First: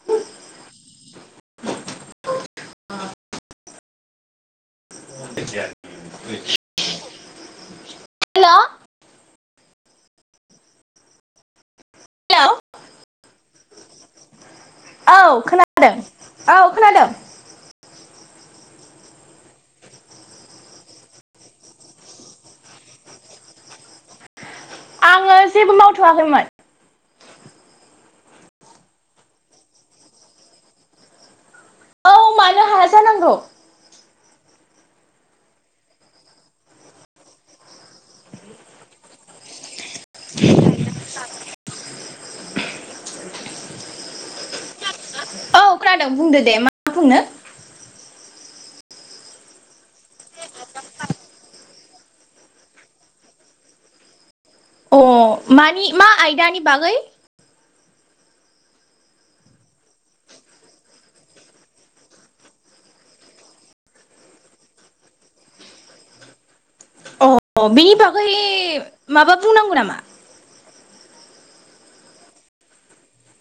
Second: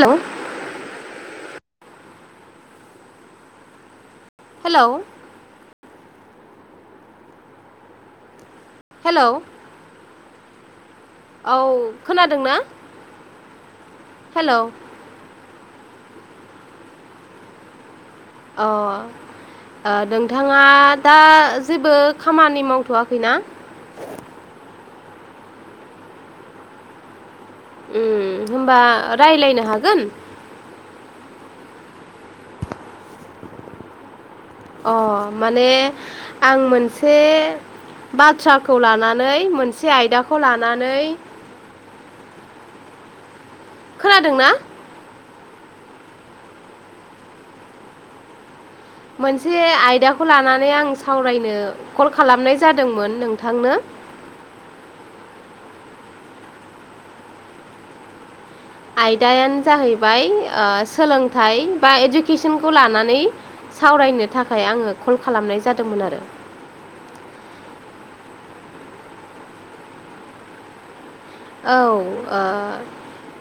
हेल' hello [unintelligible] हेल' hello औ खोनादों ना हेलौ औ खोनादों औ खोनादों अ आ नोंथाङा दा जेबो खामानि मावथ'वाखैना आङो जेबो मावथ'वाखैमोन होमबा राय्लायनो हागोन औ मानो हाया जानांगौ अ माने आं मोनसे बाथ्राखौ लानानै मोनसे आयदाखौ लानानै खोनादों ना औ खोनादों बुंदो दे मा बुंनो मोनसे आयदाखौ लानानै आं सावरायनो कल खालामनाय जादोंमोन नोंथांनो अ मानि मा आयदानि बागै आयदायानो जाहैबाय सोलोंथाइ बा इडुकेसनखौ लानानै सावरायनो थाखाय आङो कल खालामनाय जादोंमोन आरो अ बेनि बागै माबा बुंनांगौ नामा औ आ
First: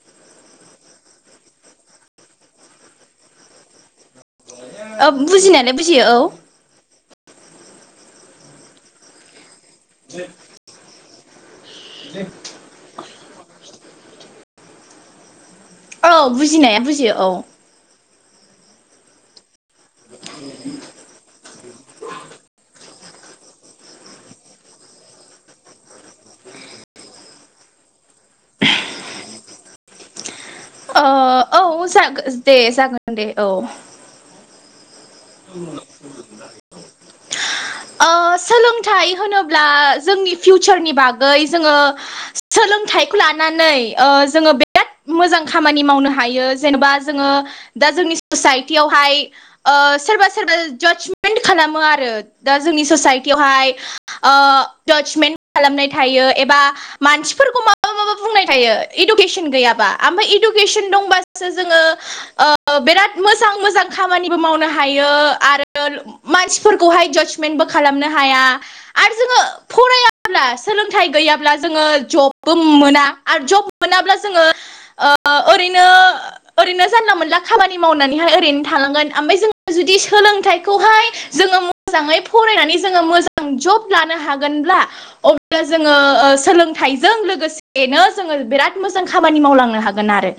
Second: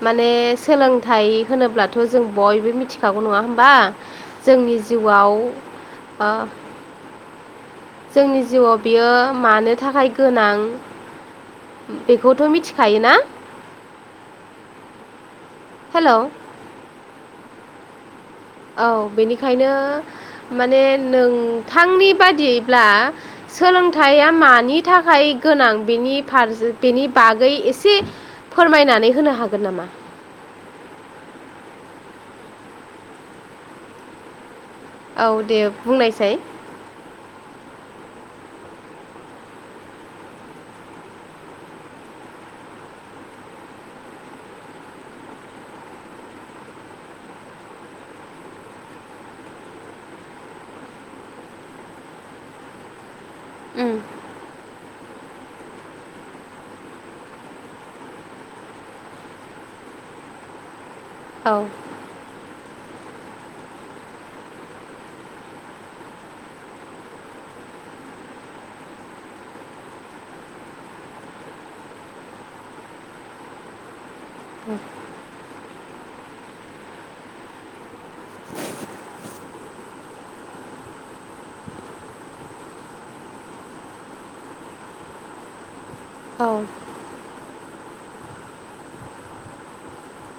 माने सोलोंथाइ होनोब्लाथ' जों बयबो मिथिखागौ नङा होमबा जोंनि ओ जिउआव बुजिनायालाय बुजियो औ जोंनि जिउआव बियो मानो थाखाय गोनां बेखौथ' मिथिखायोना हेल' औ बुजिनाया बुजियो औ औ बेनिखायनो माने नोंथांनि बादियैब्ला सोलोंथाइया मानि थाखाय गोनां बेनिफारस बेनि बागै एसे फोरमायनानै होनो हागोन नामा? ओ औ जाग दे जागोन देऔ औ दे बुंनायसाय ओ सोलोंथाइ होनोब्ला जोंनि फिउचारनि बागै जोङो सोलोंथाइखौ लानानै ओ जोङो बिराद मोजां खामानि मावनो हायो जेनेबा जोङो दा जोंनि ससाइटियावहाय ओ सोरबा सोरबा जासमेन्ट खालामो आरो दा जोंनि ससाइटियावहाय उम ओ जासमेन्ट खालामनाय थायो एबा मानसिफोरखौ मा [unintelligible] बुंनाय थायो इदुकेसन गैयाबा आमफाय इदुकेसन दंबा सो औ जोङो ओ बिराद मोजां मोजां खामानिबो मावनो हायो आरो मानसिफोरखौहाय जास मेनबो खालामनो हाया आरो जोङो फरायाब्ला सोलोंथाइ गैयाब्ला जोङो जबबो मोना आरो जब मोनाब्ला जोङो [inaudible] ओ ओरैनो ओरैनो जानला मोनला खामानि मावनानैहाय ओरैनो थानांगोन ओमफ्राय जों जुदि सोलोंथाइखौहाय जोङो मोजाङै फरायनानै जोङो मोजां जब लानो हागोनब्ला अब्ला जोङो ओ औ सोलोंथाइ जों लोगोसेनो जोङो बिराद मोजां खामानि मावलांनो हागोन आरो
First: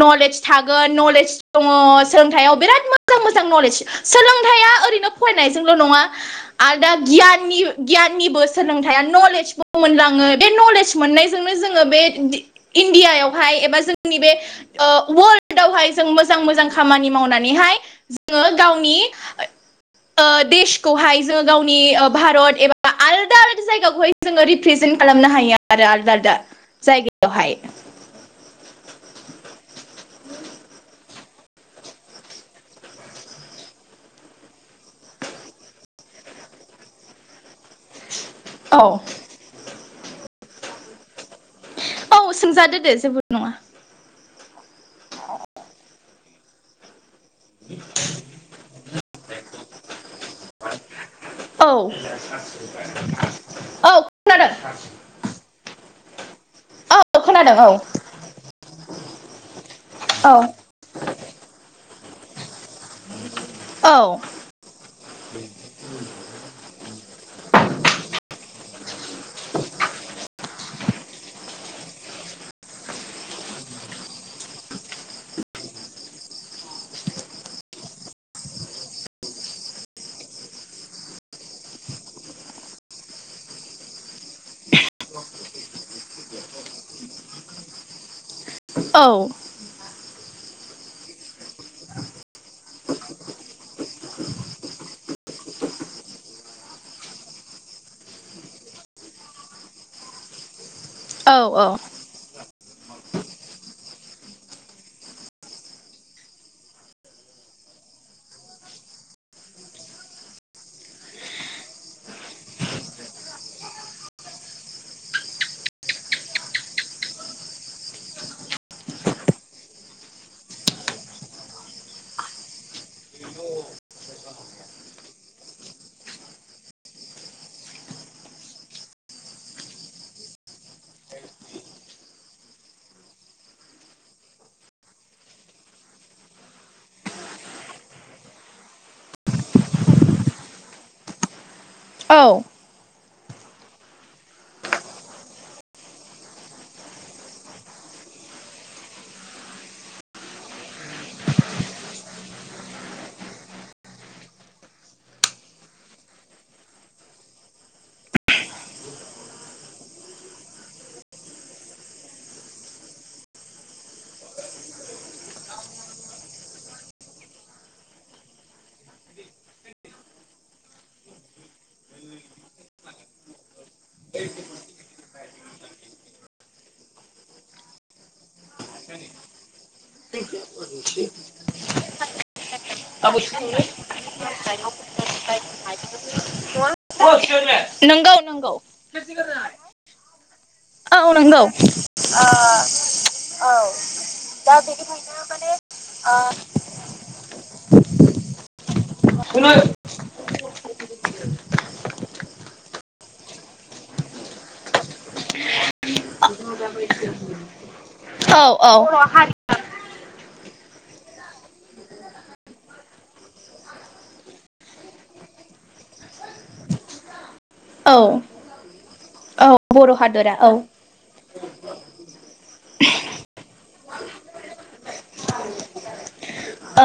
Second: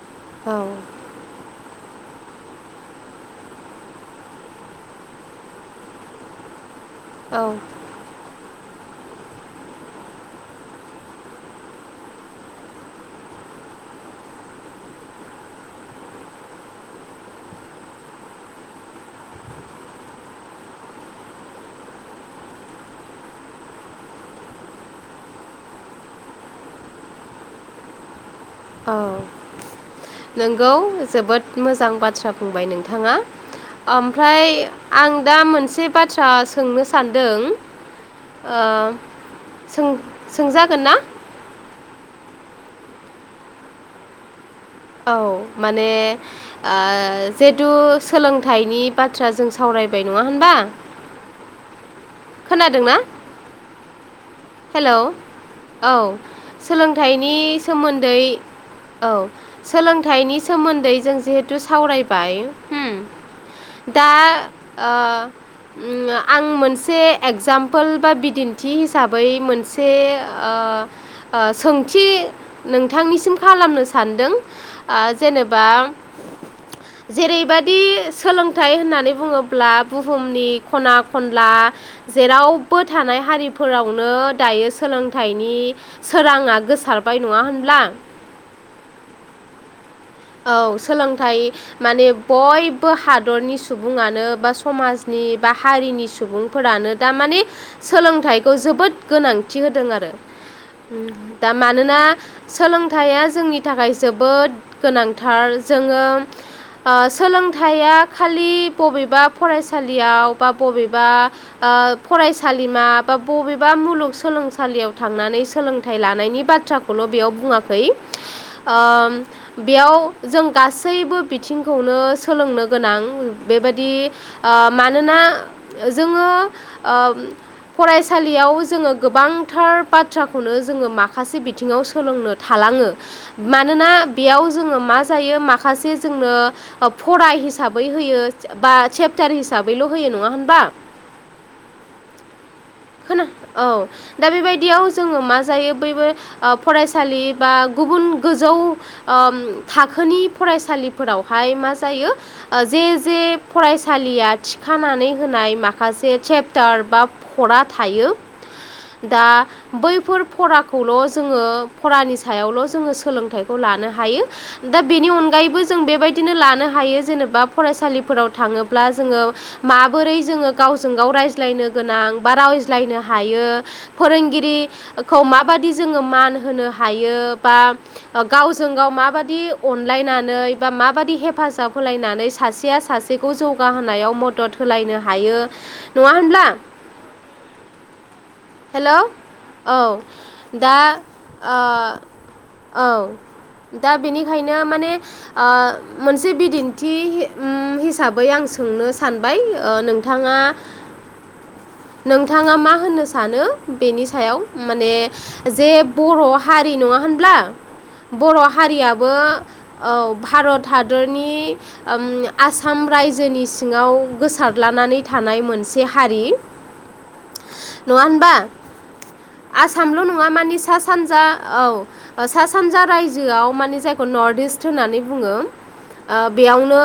मलेन औ सथागोन नलेज दङ सोलोंथाइयाव बिराद मोजां मोजां नलेज सोलोंथाइया ओरैनो फरायनायजों नङा आरो दा औ गियाननि गियाननिबो सोलोंथाया नलेजबो मोनलाङो बे नलेज मोननायजोंनो जोङो बे दि इण्डियाायावहाय एबा जोंनि बे ओ वर्ल्डआवहाय जों मोजां मोजां खामानि मावनानैहाय जोङो गावनि ओ देशखौहाय जोङो गावनि भारत एबा आलदा आल जायगाखौहाय जोङो रिप्रेजेन्ट खालामनो हायो आरो आलदा आलदा जायगायावहाय औ नोंगौ जोबोद मोजां बाथ्रा बुंबाय नोंथाङा ओमफ्राय आं दा मोनसे बाथ्रा सोंनो सानदों ओ औ सों सोंजागोन ना? औ सोंजादो दे जेबो नङा औ माने ओ जिहेतु सोलोंथाइनि बाथ्रा जों सावरायबाय नङा होनबा औ खोनादोंना औ खोनादों हेलौ औ औ सोलोंथाइनि खोनादों औ सोमोन्दै औ सोलोंथाइनि औ सोमोन्दै जों जिहेथु सावरायबाय होम औ दा ओ उम आं मोनसे एगजामपोल बा बिदिन्थि हिसाब बै मोनसे ओ ओ सोंथि नोंथांनिसिम खालामनो सानदों ओ जेनेबा जेरैबायदि सोलोंथाइ होननानै बुङोब्ला बुहुमनि खना खनला जेरावबो थानाय हारिफोरावन नो दायो सोलोंथाइनि सोराङा गोसारबाय नङा होनब्ला औ औ सोलोंथाइ माने बयबो हादरनि सुबुङानो बा समाजनि बा हारिनि सुबुं फोरानो दामाने सोलोंथाइखौ जोबोद- गोनांथि होदों आरो औ दा मानोना सोलोंथाइया जोंनि थाखाय जोबोद गोनांथार जोङो ओ सोलोंथाइया खालि बबेबा फरायसालियाव बा बबेबा बा फरायसालिमा बा बबे बा मुलुगसोलोंसालियाव थांनानै सोलोंथाइ लानायनि बाथ्राखौल' बेयाव बुङाखै। ओम बेयाव जों गासैबो बिथिंखौनो सोलोंनो गोनां बेबादि ओ मानोना जोङो ओ फरायसालि बेयाव जोङो गोबांथार बाथ्राखौनो जोङो माखासे बिथिङाव सोलोंनो थालाङो। मानोना बेयाव जोङो मा जायो माखासे जोंनो फरा हिसाबै होयो बा चेपटार हिसाबैल' होयो। नङा होनबा? औ खोनो औ दा बेबायदियाव जोङो मा जायो बैबो ओ फरायसालि बा गुबुन गोजौ ओम थाखोनि फरायसालिफोरावहाय मा जायो ओ जे-जे फरायसालिया थिखानानै होनाय माखासे चेप्टार बा फरा थायो। दा बैफोर फराखौल' जोङो फरानि सायावल' जोङो सोलोंथाइखौ लानो हायो। दा बेनि अनगायैबो जों बेबायदिनो लानो हायो। जेनेबा फरायसालिफोराव थाङोब्ला जोङो माबोरै जोङो गावजों गाव रायज्लायनो गोनां बा रायज्लायनो हायो फोरोंगिरिखौ माबादि जोङो मान होनो हायो बा गावजों गाव माबादि अनलायनानै बा माबादि हेफाजाब होलायनानै सासेया सासे बेखौ जौगाहोनायाव मदद होलायनो हायो। नङा होनब्ला? [unintelligible] [unintelligible] नोंगौ नोंगौ। हेल' औ दा औ नंगौ ओ औ औ दा दा बेनिखायनो माने बेनिखायनो ओ माने मोनसे बिदिन थि ओम हिसाबै आं सोंनो सानबाय ओ नोंथाङा नोंथाङा मा होननो सानो बेनि सायाव माने जे बर' हारि नङा होनब्ला? बर' औ औ हारियाबो औ भारत हादरनि ओम आसाम रायजोनि सिङाव गोसारलानानै थानाय मोनसे हारि। नङा औ होनबा? औ बर' आसामल' नङा हादरा औ मानि सा-सानजा औ सा-सानजा रायजोआव मानि‌ जायखौ नर्थ इस्ट होननानै बुङो। ओ बेयावनो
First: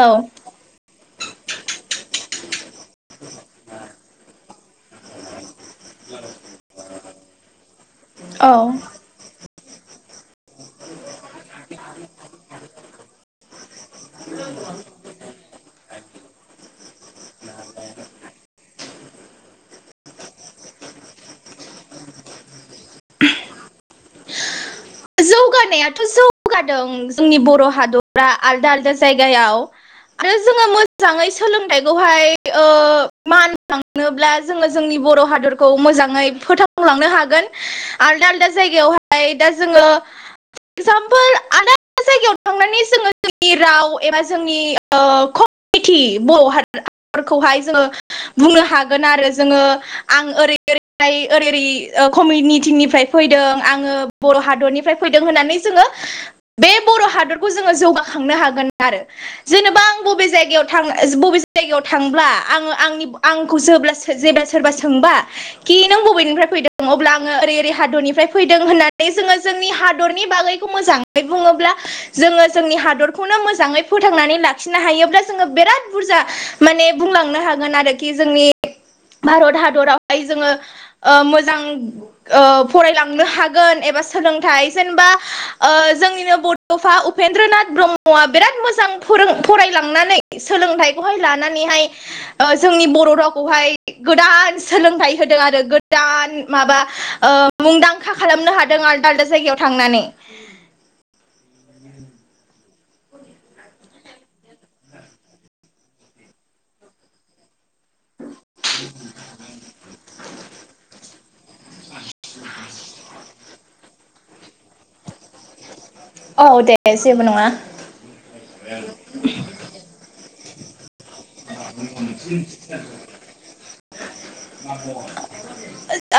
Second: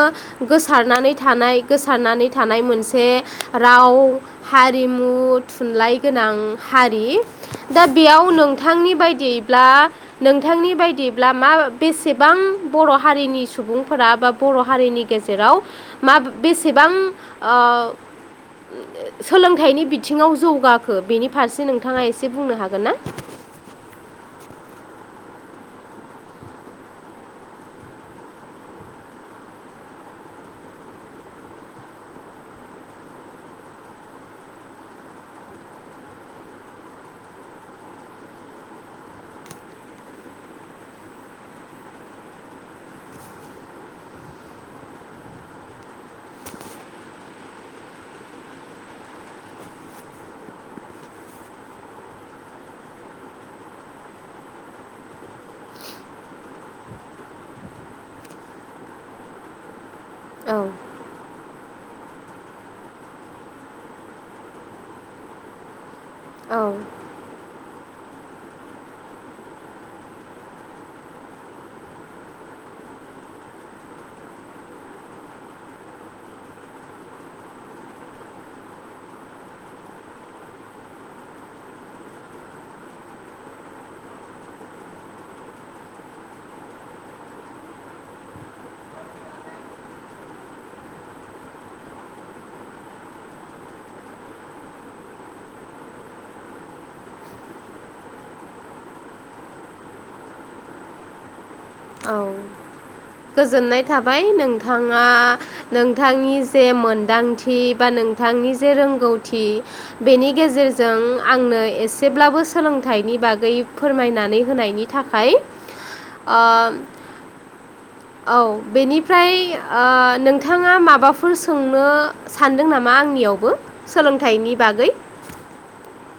गोसारनानै थानाय गोसारनानै थानाय मोनसे राव हा रिमु थुनलाइ गोनां हारि। दा बेयाव औ औ नोंथांनि बायदियै ब्ला नोंथांनि बायदिब्ला मा बेसेबां बर' हारिनि सुबुंफोरा बा बर' हारिनि गेजेराव मा बेसेबां ओ सोलोंथाइनि बिथिङाव जौगाखो बेनि फारसे नोंथाङा एसे बुंनो हागोन ना? जौगानायाथ' जौगादों जोंनि बर' हादरा आलदा-आलदा जायगायाव। आरो जोङो मोजाङै सोलोंथाइखौहाय ओ मान नोब्ला जोङो जोंनि बर' हादरखौ मोजाङै फोथांलांनो हागोन। आलदा-आलदा जायगायावहाय दा जोङो एक्जामपोल आदाद जा गायाव थांनानै जोङो जोंनि राव एबा जोंनि ओ खम मिथि बर' हाफोरखौहाय जोङो बुंनो हागोन आरो जोङो आं ओरै ओरैहाय ओरै ओरै कमिउनिटिंनिफ्राय फैदों आङो बर' हादरनिफ्राय फैदों होननानै जोङो बे बर' हादरखौ जोङो जौगाखांनो हागोन आरो। जेनेबा आं बबे औ जायगायाव थां बबे जायगायाव थांब्ला आङो आंनि आंखौ जेब्ला जेब्ला सोरबा सोंबा खि नों बबेनिफ्राय औ फैदों? अब्ला आङो ओरै ओरै हादरनिफ्राय फैदों होननानै जोङो जोंनि हाद दरनि बागैखौ मोजाङै बुङोब्ला जोङो जोंनि हादरखौनो मोजाङै फोथांनानै लाखिनो हायोब्ला जोङो बिराद बुरजा माने बुंलांनो हागोन आरोखि जोंनि भारत हादरावहाय जोङो ओ मोजां ओ फरायलांनो हागोन एबा सोलोंथाइ जेनोबा ओ जोंनिनो बड'फा उपेन्द्रनाथ ब्रह्मआ बिराद मोजां फोरों फरायलांनानै सोलोंथाइखौहाय लानानैहाय ओ जोंनि बर' रावखौहाय गोदान सोलोंथाइ होदों आरो गोदान माबा ओ मुंदांखा खालामनो हादों आलदा आलदा जायगायाव थांनानै। औ। गोजोननाय थाबाय नोंथाङा नोंथांनि जे मोनदांथि बा नोंथांनि जे रोंगौथि बेनि गेजेरजों आंनो एसेब्लाबो सोलोंथाइनि बागै फोरमायनानै होनायनि थाखाय। ओ औ दे जेबो नङा। औ बेनिफ्राय ओ नोंथाङा माबाफोर सोंनो सानदों नामा आंनियावबो सोलोंथाइनि बागै?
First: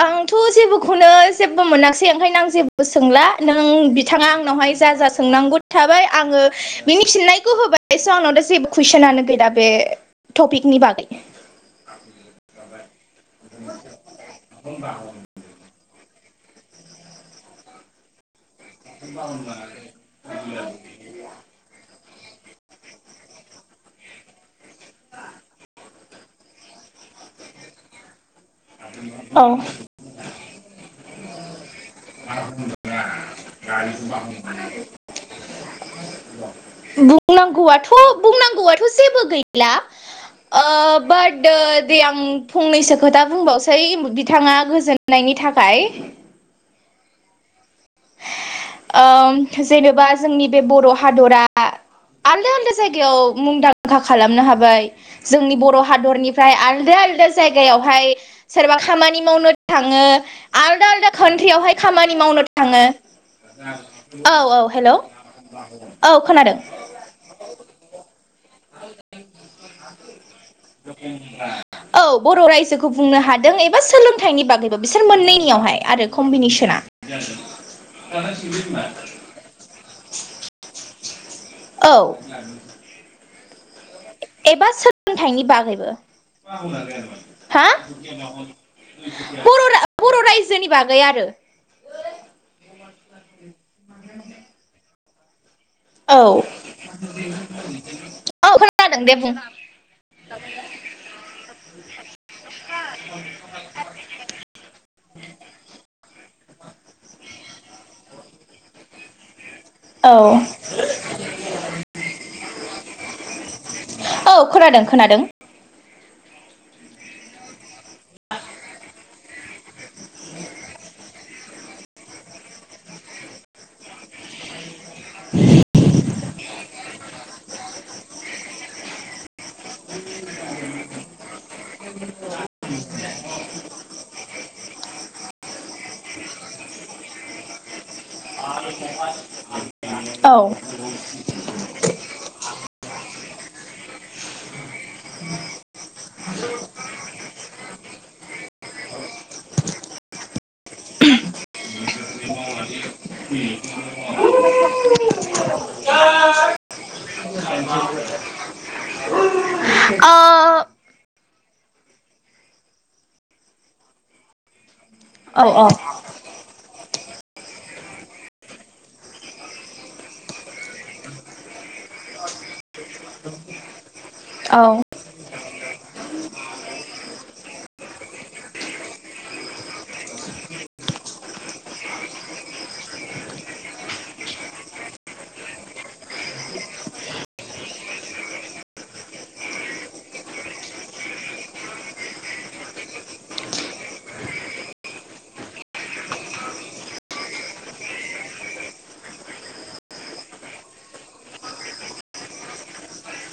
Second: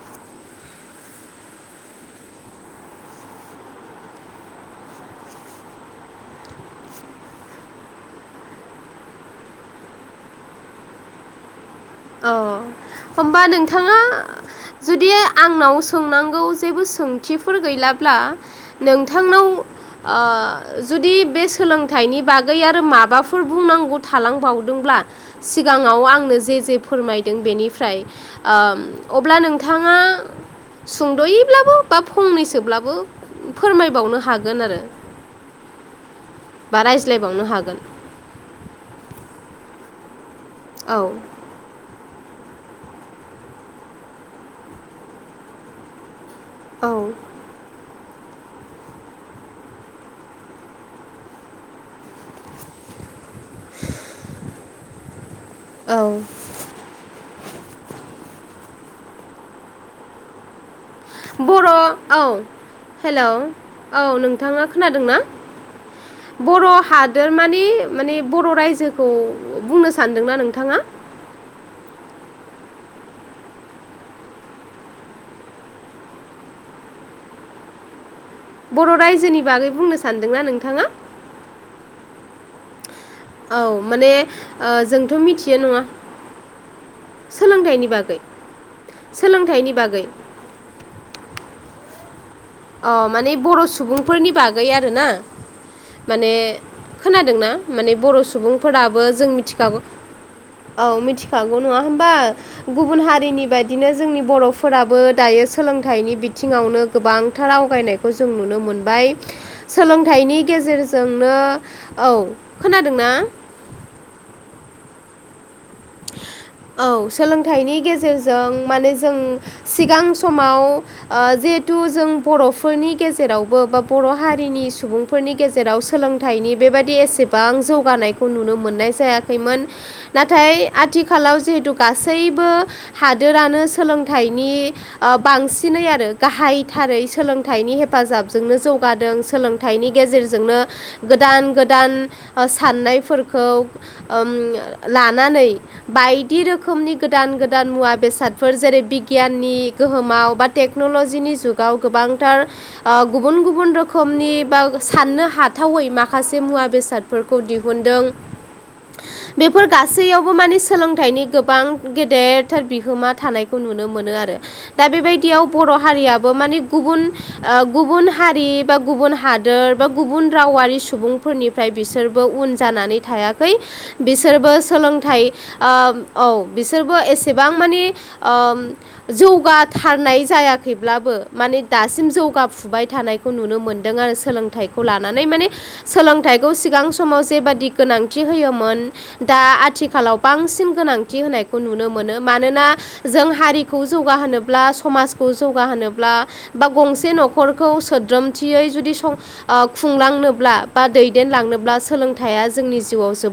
आंथ' जेबोखौनो जेबो मोनासै ओंखायनो आं जेबो सोंला नों बिथाङा आं आंनावहाय जा जा सोंनांगौ थाबाय आङो बिनि फिननायखौ होबाय स' आंनाव दा जेबो कुइसनानो गै दा बे टपिकनि बागै। औ होनबा नोंथाङा जुदि आंनाव सोंनांगौ जेबो सोंथिफोर गैलाब्ला नोंथांनाव ओ जुदि बे सों सोलोंथाइनि बागै आरो माबाफोर बुंनांगौ थालांबावदोंब्ला सिगाङाव आंनो जे जे फोरमायदों बेनिफ्राय ओम अब्ला औ नोंथाङा सुंद'यैब्लाबो बा फंनैसोब्लाबो फोरमायबावनो हागोन आरो। बा रायज्लायबावनो हागोन बुंनांगौयाथ' बुंनांगौयाथ' जेबो गैला। ओ औ बाट दा दे आं फंनैसो खोथा बुंबावसै बिथाङा गोजोननायनि थाखाय। औ। ओम जेनोबा जोंनि बे बर' हादरा आलदा आलदा जायगायाव मुंदांखा खालामनो हाबाय जोंनि बर' औ हादरनि फ्राय आलदा आलादा जायगायावहाय सोरबा खामानि मावनो थाङो आलदा आलादा खान्ट्रियावहाय खामानि मावनो थाङो। हेल' औ औ नोंथाङा हेल' खोनादोंना? औ खोनादों बर' हा थारमानि माने बर' रायजोखौ बुंनो सानदोंना नोंथाङा? [unintelligible] औ बर' रायजोखौ बुंनो हादों एबा सोलोंथाइनि बागैबो बिसोर मोननैनियावहाय आरो कम्बिनेसना। [unintelligible] [unintelligible] बर' रायजोनि बागै बुंनो सानदोंना नोंथाङा? औ। औ माने ओ एबा जोंथ' सोलोंथाइनि मिथियो नङा बागैबो। हा? सोलोंथाइनि बागै बर' सोलोंथाइनि रा बागै बर' रायजोनि बागै आरो। अ माने बर' सुबुंफोरनि बागै आरोना? माने औ खोनादोंना? माने बर' औ सुबुंफोराबो खोनादों दे जों बुं मिथि हागौ औ मिथिखागौ नङा होमबा? गुबुन हारिनि बाय दिनो जोंनि बर'फोराबो दायो सोलोंथाइनि बिथिङावनो गोबां [unintelligible] आवगायनायखौ जों नुनो मोनबाय औ सोलोंथनि गेजेर जोंनो, औ खोनादोंना? औ खोनादों खोनादों। औ सोलोंथाइनि गेजेरजों माने जों सिगां समाव ओ जिहेथु जों बर'फोरनि गेजेरावबो बा बर' हारिनि सुबुं फोरनि गेजेराव सोलोंथाइनि बेबायदि एसेबां जौगानायखौ नुनो मोननाय जायाखैमोन नाथाय आथिखालाव जिहेथु गासैबो हादोरानो सोलोंथाइनि ओ बांसिनै आरो गाहायथारै सोलोंथाइनि हेफाजाबजोंनो जौगादों सोलों थाइनि औ गेजेरजोंनो गोदान गोदान साननायफोरखौ ओम लानानै बायदि रोखोमनि गोदान गोदान मुवा बेसादफोर जेरै बिगियाननि गोहोमाव बा टेक्न'लजिनि जुगाव गोबांथार ओ गुबुन गुबुन रोखोमनि बा साननो हाथावै माखासे मुवा बेसाद फोर दिहुनदों बेफोर ओ गासैयावबो माने सोलोंथाइनि गोबां गेदेरथार बिहोमा थानायखौ नुनो मोनो आरो। दा बेबायदियाव औ औ बर' हारियाबो माने गुबुन ओ गुबुन हारि बा गुबुन हादोर बा गुबुन रावारि सुबुंफोरनि फ्राय बिसोरबो उन जानानै थायाखै बिसोरबो औ सोलोंथाइ ओ औ बिसोरबो एसेबां मानि ओ जौगाथारनाय जायाखैब्लाबो माने दासिम जौगा फुबाय थानायखौ नुनो मोन्दों आरो सोलोंथाइखौ लानानै माने सोलोंथाइखौ सिगां समाव जेबादि गोनांथि होयोमोन दा आथिखालाव बांसिन गोनांथि होनायखौ नुनो मोनो मानोना जों हारिखौ जौगाहोनोब्ला समाजखौ जौगाहोनोब्ला बा गंसे न'खरखौ सोद्रोमथियै जुदि सं ओ खुंलांनोब्ला बा दैदेनलांनोब्ला सोलोंथाइया जोंनि जिउआव जो